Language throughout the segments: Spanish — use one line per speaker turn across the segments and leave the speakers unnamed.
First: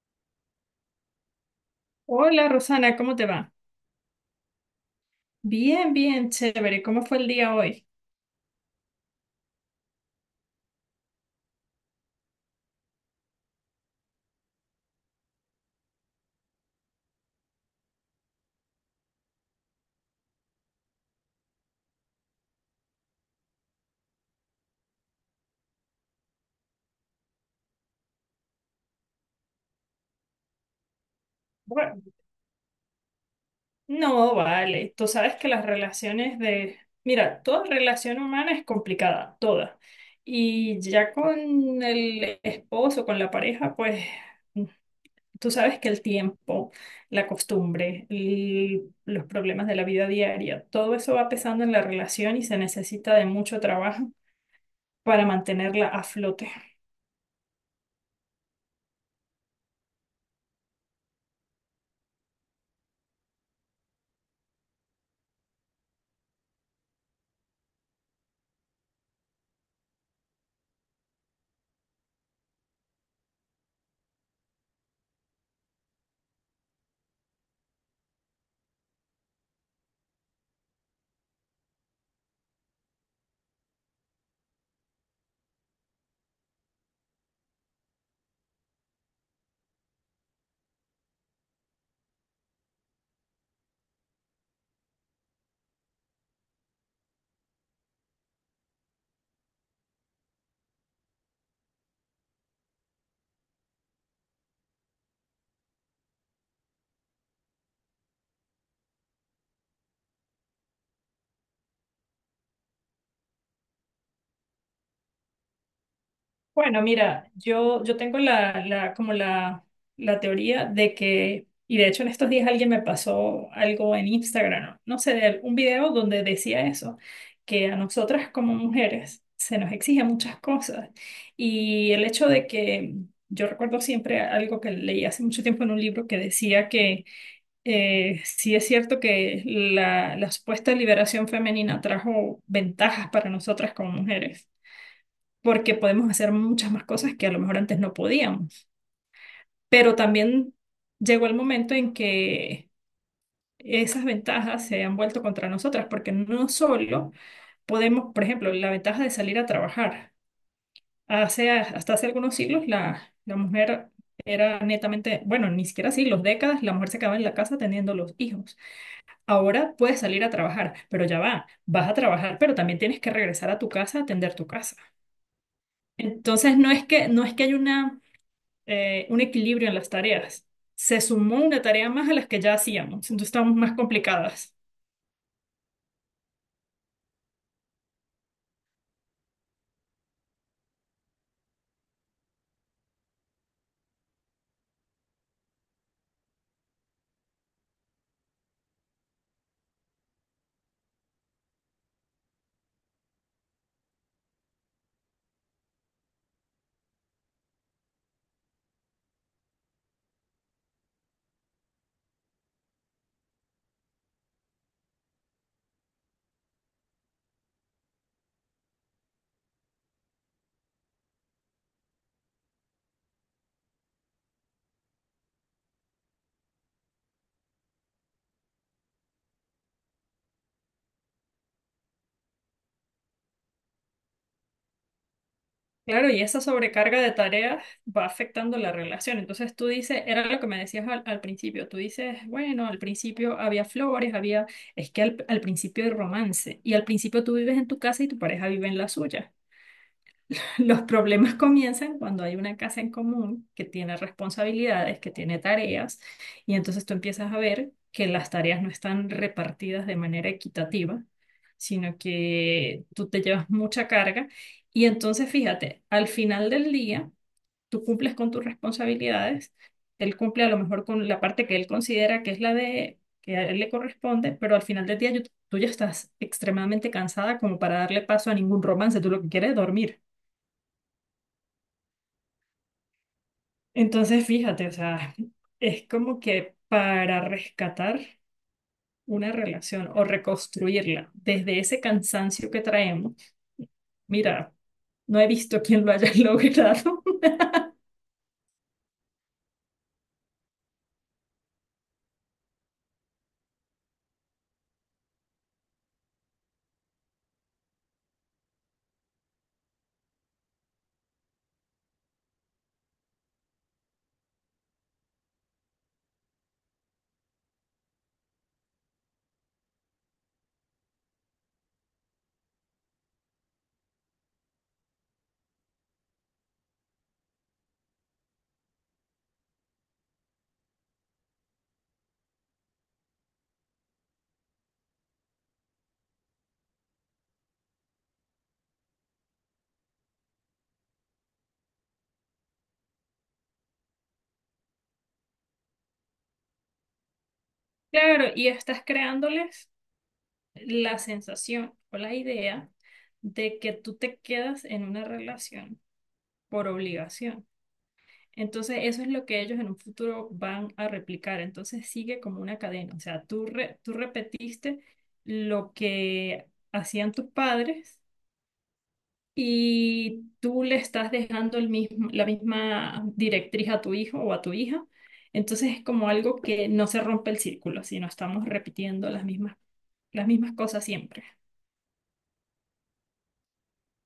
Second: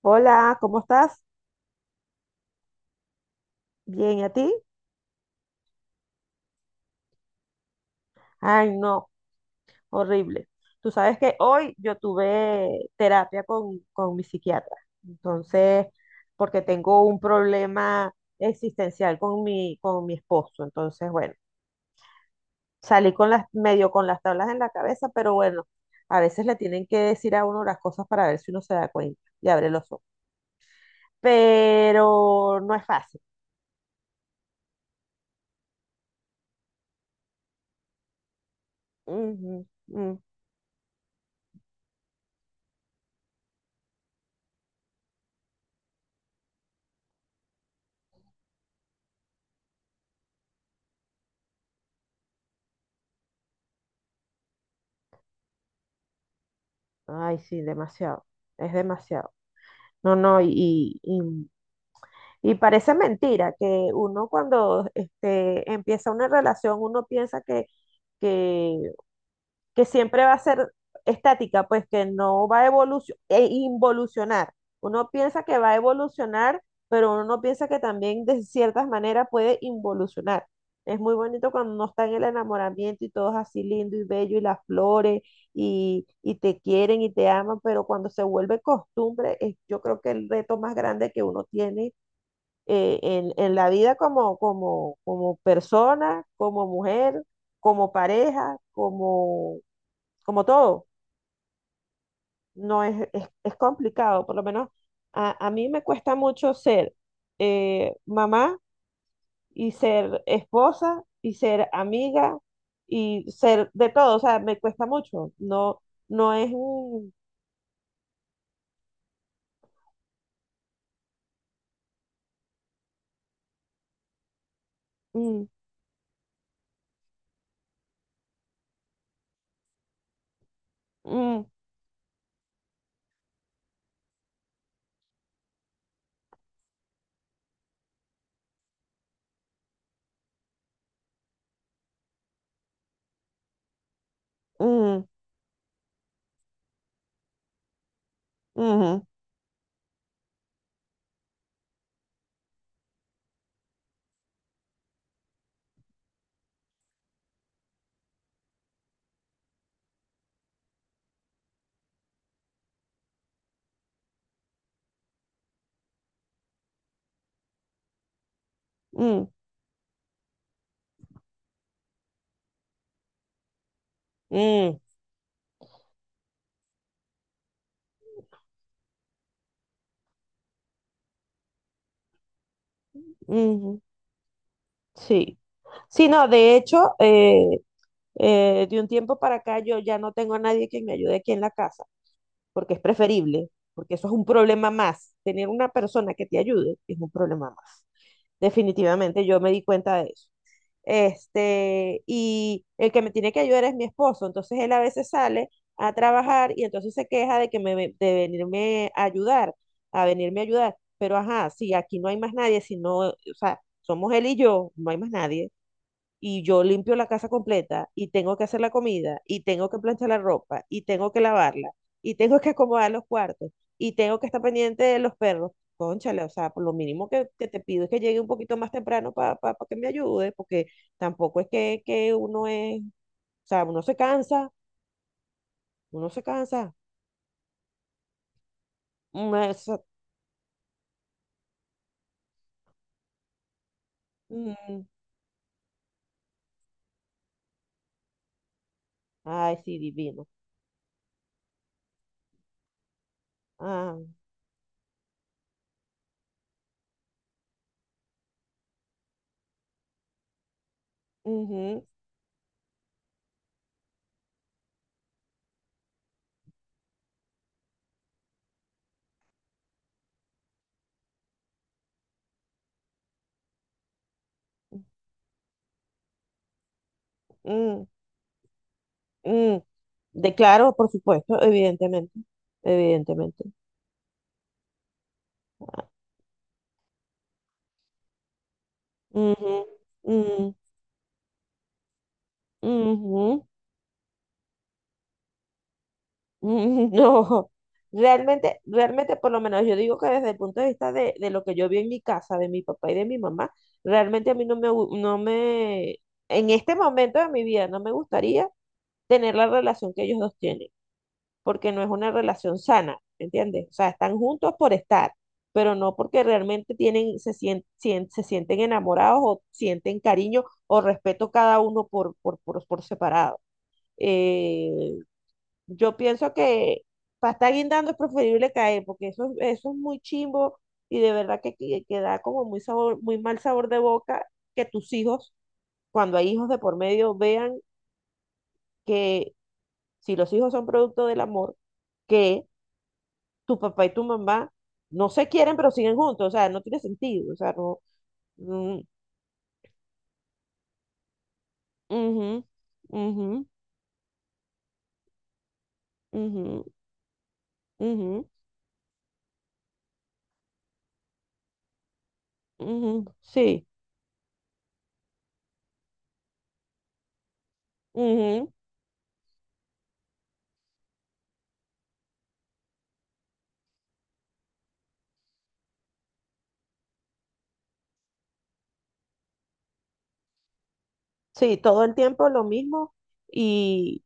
Hola, ¿cómo estás?
Hola Rosana, ¿cómo te va?
Bien, ¿y a ti?
Bien, bien, chévere. ¿Cómo fue el día hoy?
Ay, no, horrible. Tú sabes que hoy yo tuve terapia con mi psiquiatra, entonces, porque tengo un problema existencial con mi esposo, entonces, bueno, salí medio con las tablas en la cabeza, pero bueno, a veces le tienen que decir a uno las cosas para ver si uno se da cuenta y abre los ojos,
Bueno,
pero no es fácil.
no, vale. Tú sabes que las relaciones de... Mira, toda relación humana es complicada,
Ujú,
toda.
mm.
Y ya con el esposo, con la pareja, pues mm, tú sabes que el tiempo, la costumbre, los problemas de la vida diaria, todo eso va pesando en la relación y se necesita de mucho trabajo para mantenerla a flote.
Ay, sí, demasiado, es demasiado. No, no, y parece mentira que uno cuando empieza una relación, uno piensa que que siempre va a ser estática, pues que no va a evolucionar, involucionar. Uno piensa que va a evolucionar, pero uno no piensa que también de ciertas maneras puede involucionar. Es muy bonito cuando uno está en el enamoramiento y todo es así lindo y bello y las flores y te quieren y te aman, pero cuando se vuelve costumbre, yo creo que el reto más grande que uno tiene en la vida como persona, como mujer, como pareja, como todo, no es complicado, por lo menos a mí me cuesta mucho ser mamá y ser esposa y ser amiga y ser de todo, o sea, me cuesta mucho, no, no es
Bueno,
un...
mira, yo tengo la teoría de que, y de hecho en estos días alguien me pasó algo en Instagram, no sé, de
un-
un video donde decía eso, que a nosotras como mujeres se nos exigen muchas cosas.
un-
Y el hecho de que, yo recuerdo siempre algo que leí hace mucho tiempo en un libro que decía que sí es cierto que la supuesta liberación femenina trajo ventajas para nosotras como mujeres
un-
porque podemos hacer muchas más cosas que a lo mejor antes no podíamos.
ujú,
Pero también llegó el momento en que esas ventajas se han vuelto contra nosotras, porque no solo podemos, por ejemplo, la ventaja de salir a trabajar. Hace, hasta hace algunos siglos la mujer era netamente, bueno, ni siquiera siglos, décadas, la mujer se quedaba en la casa teniendo los hijos.
un-
Ahora puedes salir a trabajar, pero ya va, vas a trabajar, pero también tienes que regresar a tu casa a atender tu casa.
un-
Entonces, no es que hay una un equilibrio en las tareas. Se sumó una tarea más a las que ya hacíamos, entonces estamos más
ujú,
complicadas.
sí. Sí, no, de hecho, de un tiempo para acá yo ya no tengo a nadie que me ayude aquí en la casa. Porque es preferible, porque eso es un problema más. Tener una persona que te ayude es un problema más. Definitivamente yo me di cuenta de eso. Y el que me tiene que ayudar es mi esposo, entonces él a veces sale a trabajar y entonces se queja de de venirme a ayudar, pero ajá, si aquí no hay más nadie, si no, o sea, somos él y yo, no hay más nadie y yo limpio la casa completa y tengo que hacer la comida y tengo que planchar la ropa y tengo que lavarla y tengo que acomodar los cuartos y tengo que estar pendiente de los perros. Cónchale, o sea, por lo mínimo que te pido es que llegue un poquito más temprano para que me ayude, porque tampoco es que o sea, uno se cansa,
Claro,
uno se
y esa
cansa.
sobrecarga de tareas va afectando la relación.
Mm,
Entonces tú dices, era lo que me decías al principio, tú dices, bueno, al principio había flores, había,
mm,
es que al principio hay romance y al principio tú vives en tu casa y tu pareja vive en la suya.
ay, sí, divino.
Los problemas comienzan cuando hay una casa en común que tiene
Ah,
responsabilidades, que tiene tareas, y entonces tú empiezas a ver que las tareas no están repartidas de manera equitativa,
ujú,
sino que tú te llevas mucha carga. Y entonces, fíjate, al final del día, tú cumples con tus responsabilidades, él cumple a lo mejor con la parte que él considera que es la de que a él le corresponde, pero al final del día tú ya estás extremadamente cansada como para
mm,
darle paso a ningún romance, tú lo que quieres es
mm.
dormir.
De claro, por supuesto, evidentemente, evidentemente.
Entonces, fíjate, o sea, es como que para rescatar una
Ujú,
relación o
mm,
reconstruirla desde ese cansancio que traemos,
ujú,
mira, no he visto quién lo haya
mm,
logrado.
no, realmente, realmente por lo menos yo digo que desde el punto de vista de lo que yo vi en mi casa, de mi papá y de mi mamá, realmente a mí no me, en este momento de mi vida no me gustaría tener la relación que ellos dos tienen, porque no es una relación sana, ¿me entiendes? O sea, están juntos por estar, pero no porque realmente se sienten enamorados o sienten cariño o respeto cada uno por separado. Eh, yo pienso que para estar guindando es preferible caer, porque eso es muy chimbo y de verdad que da como muy mal sabor de boca que tus hijos, cuando hay hijos de por medio, vean que si los hijos son producto del amor, que tu papá y tu mamá no se quieren, pero siguen juntos, o sea, no tiene sentido, o sea, no.
Claro, y
Mm,
estás creándoles la sensación o la
ujú,
idea
ujú,
de que tú te quedas en una relación
ujú,
por obligación.
ujú,
Entonces, eso es lo que ellos en un futuro van a replicar. Entonces, sigue como una cadena. O
ujú,
sea,
sí,
tú repetiste lo que hacían tus padres
ujú,
y tú le estás dejando el mismo, la misma directriz a tu hijo o a tu hija. Entonces, es como algo que no se rompe el círculo, sino estamos repitiendo las mismas cosas siempre.
sí, todo el tiempo lo mismo y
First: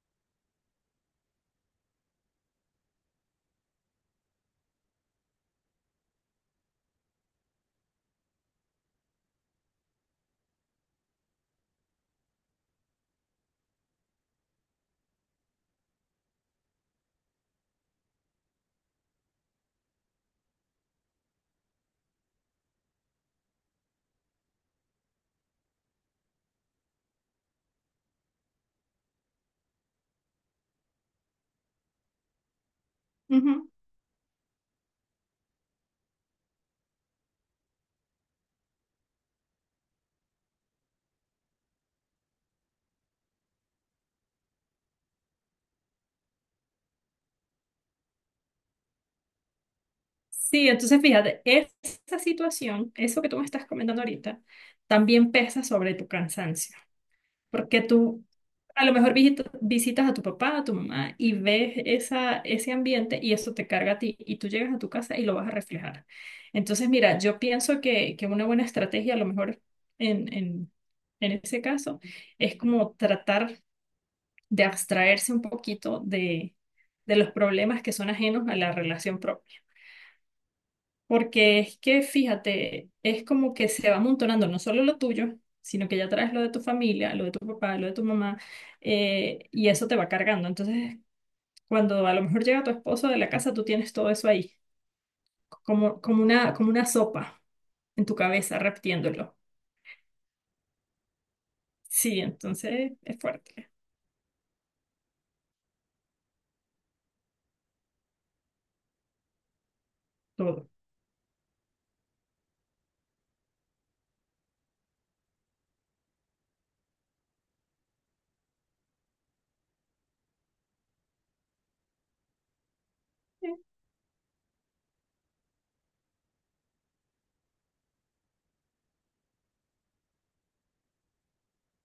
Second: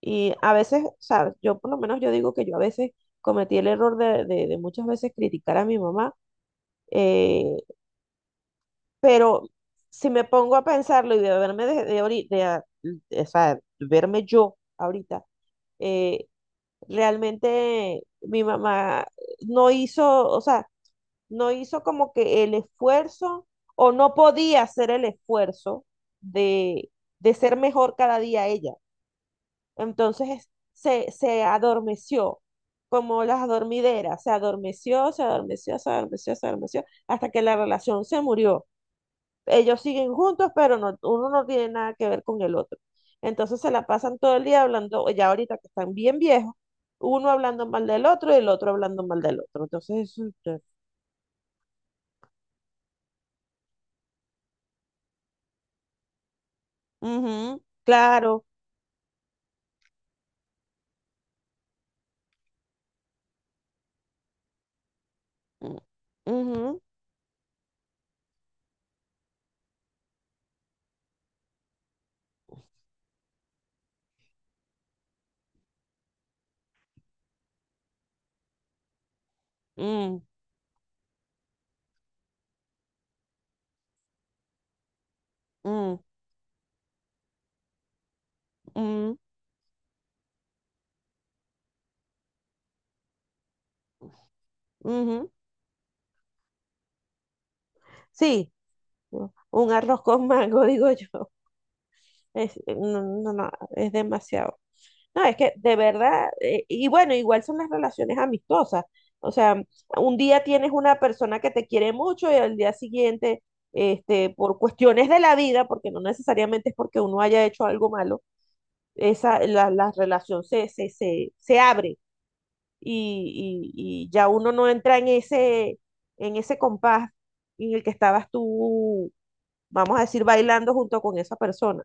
Y a veces, o sea, yo por lo menos yo digo que yo a veces cometí el error de muchas veces criticar a mi mamá, eh, pero si me pongo a pensarlo y de verme de, ahori- de a- de- o sea, verme yo ahorita, eh, realmente mi mamá no hizo, o sea, no hizo como que el esfuerzo o no podía hacer el esfuerzo de, de ser mejor cada día ella. Entonces se adormeció, como las
Ujú.
adormideras, se adormeció, se adormeció, se adormeció, se adormeció, hasta que la relación se murió. Ellos siguen juntos, pero no, uno no tiene nada que ver con el otro. Entonces se la pasan todo el día hablando, ya ahorita que están bien viejos, uno hablando mal del otro y el otro hablando mal del otro. Entonces, eso,
Sí, entonces fíjate, esa situación, eso que tú me estás comentando ahorita, también pesa sobre tu cansancio.
ujú,
Porque tú
claro.
a lo mejor visitas a tu papá, a tu mamá y ves esa, ese ambiente y eso te carga a ti y tú llegas a tu casa y lo vas a
Mm,
reflejar.
ujú,
Entonces, mira, yo pienso que una buena estrategia a lo mejor en, en, en ese caso es como tratar de abstraerse un poquito de los problemas que son ajenos a la relación propia.
mm,
Porque es que, fíjate, es como que se va amontonando no solo lo tuyo, sino que
mm,
ya traes lo de tu familia, lo de tu papá, lo de tu mamá,
mm,
y eso te va cargando. Entonces, cuando a lo mejor llega tu esposo de la casa, tú tienes todo eso ahí,
ujú.
como una sopa en tu
Sí,
cabeza, repitiéndolo.
un arroz con mango, digo yo.
Sí,
Es, eh,
entonces
no,
es
no, no,
fuerte
es demasiado. No, es que de verdad, y bueno, igual son las relaciones amistosas. O sea, un día
todo.
tienes una persona que te quiere mucho y al día siguiente, por cuestiones de la vida, porque no necesariamente es porque uno haya hecho algo malo, la relación se abre y ya uno no entra en ese, compás en el que estabas tú, vamos a decir, bailando junto con esa persona.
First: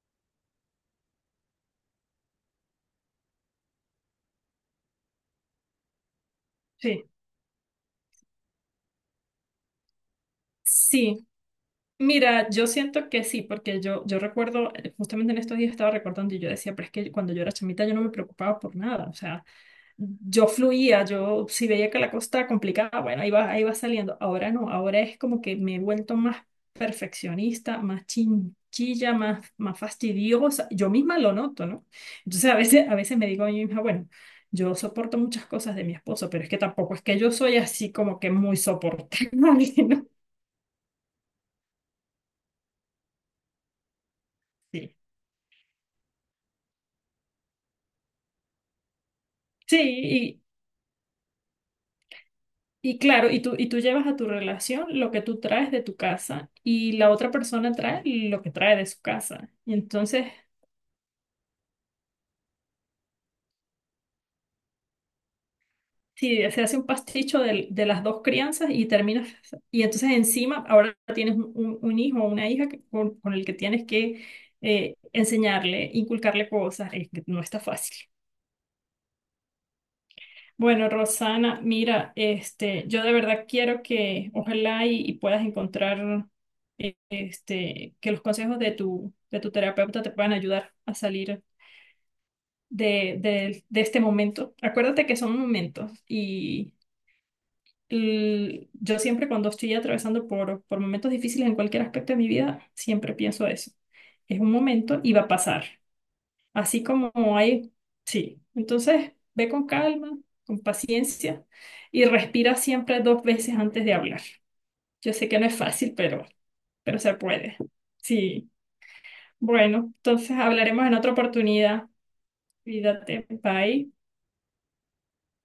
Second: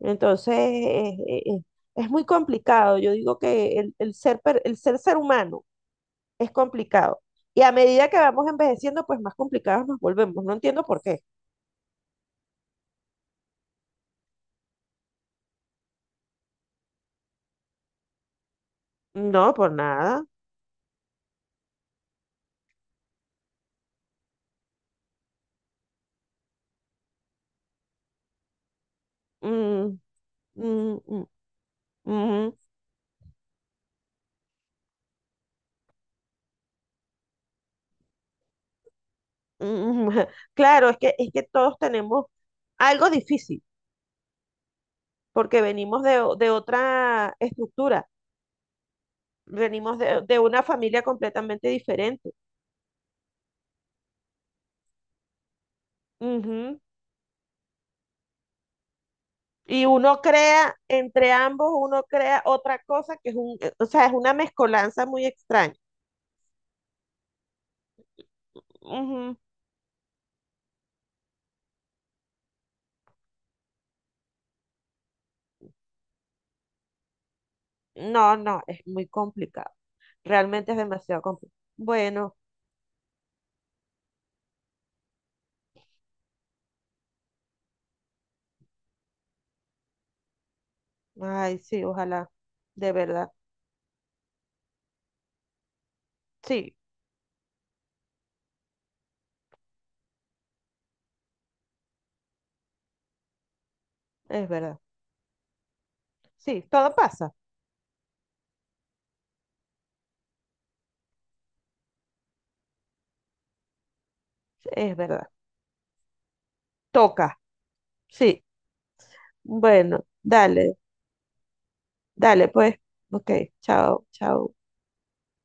Entonces, es muy complicado. Yo digo que el ser humano es
Sí,
complicado. Y a medida que vamos envejeciendo, pues más complicados nos volvemos. No entiendo por qué.
sí. Mira, yo siento que sí, porque yo recuerdo, justamente en estos días estaba recordando y yo decía, pero es que cuando yo era chamita yo no me preocupaba por nada, o sea,
No, por nada.
yo fluía, yo si veía que la cosa estaba complicada, bueno, ahí va saliendo. Ahora no, ahora es como que me he vuelto más perfeccionista, más chinchilla, más, más
Mm,
fastidiosa. Yo
mm,
misma
mm,
lo noto, ¿no? Entonces
mm,
a veces me digo a mí misma, bueno, yo soporto muchas cosas de mi esposo, pero es que tampoco es que yo soy así como que muy soportable, ¿no?
mm. Claro, es que todos tenemos algo difícil,
Sí.
porque venimos de otra estructura,
Sí,
venimos de una familia completamente diferente.
y claro, y tú llevas a tu relación lo que tú traes de tu casa y la otra persona trae lo que trae de su casa. Y
Y uno
entonces
crea, entre ambos, uno crea otra cosa que o sea, es una mezcolanza muy extraña.
sí, se hace un pasticho las dos crianzas y terminas,
Ujú.
y entonces encima ahora tienes un, un hijo o una hija que- con el que tienes que enseñarle, inculcarle cosas, es que no está fácil.
No, no, es muy complicado. Realmente es
Bueno,
demasiado complicado.
Rosana, mira,
Bueno,
este, yo de verdad quiero que ojalá y puedas encontrar este, que los consejos de tu terapeuta te puedan ayudar a salir
ay, sí, ojalá, de verdad.
de este momento. Acuérdate que son momentos y
Sí,
yo siempre cuando estoy atravesando por momentos difíciles en cualquier aspecto de mi vida, siempre pienso eso. Es
es
un
verdad.
momento y va a pasar.
Sí,
Así
todo
como
pasa.
hay, sí. Entonces, ve con calma, con paciencia y respira siempre 2 veces antes de hablar.
Es
Yo
verdad.
sé que no es fácil, pero se
Toca.
puede.
Sí.
Sí. Bueno,
Bueno,
entonces
dale,
hablaremos en otra oportunidad.
dale, pues.
Cuídate.
Ok,
Bye.
chao, chao.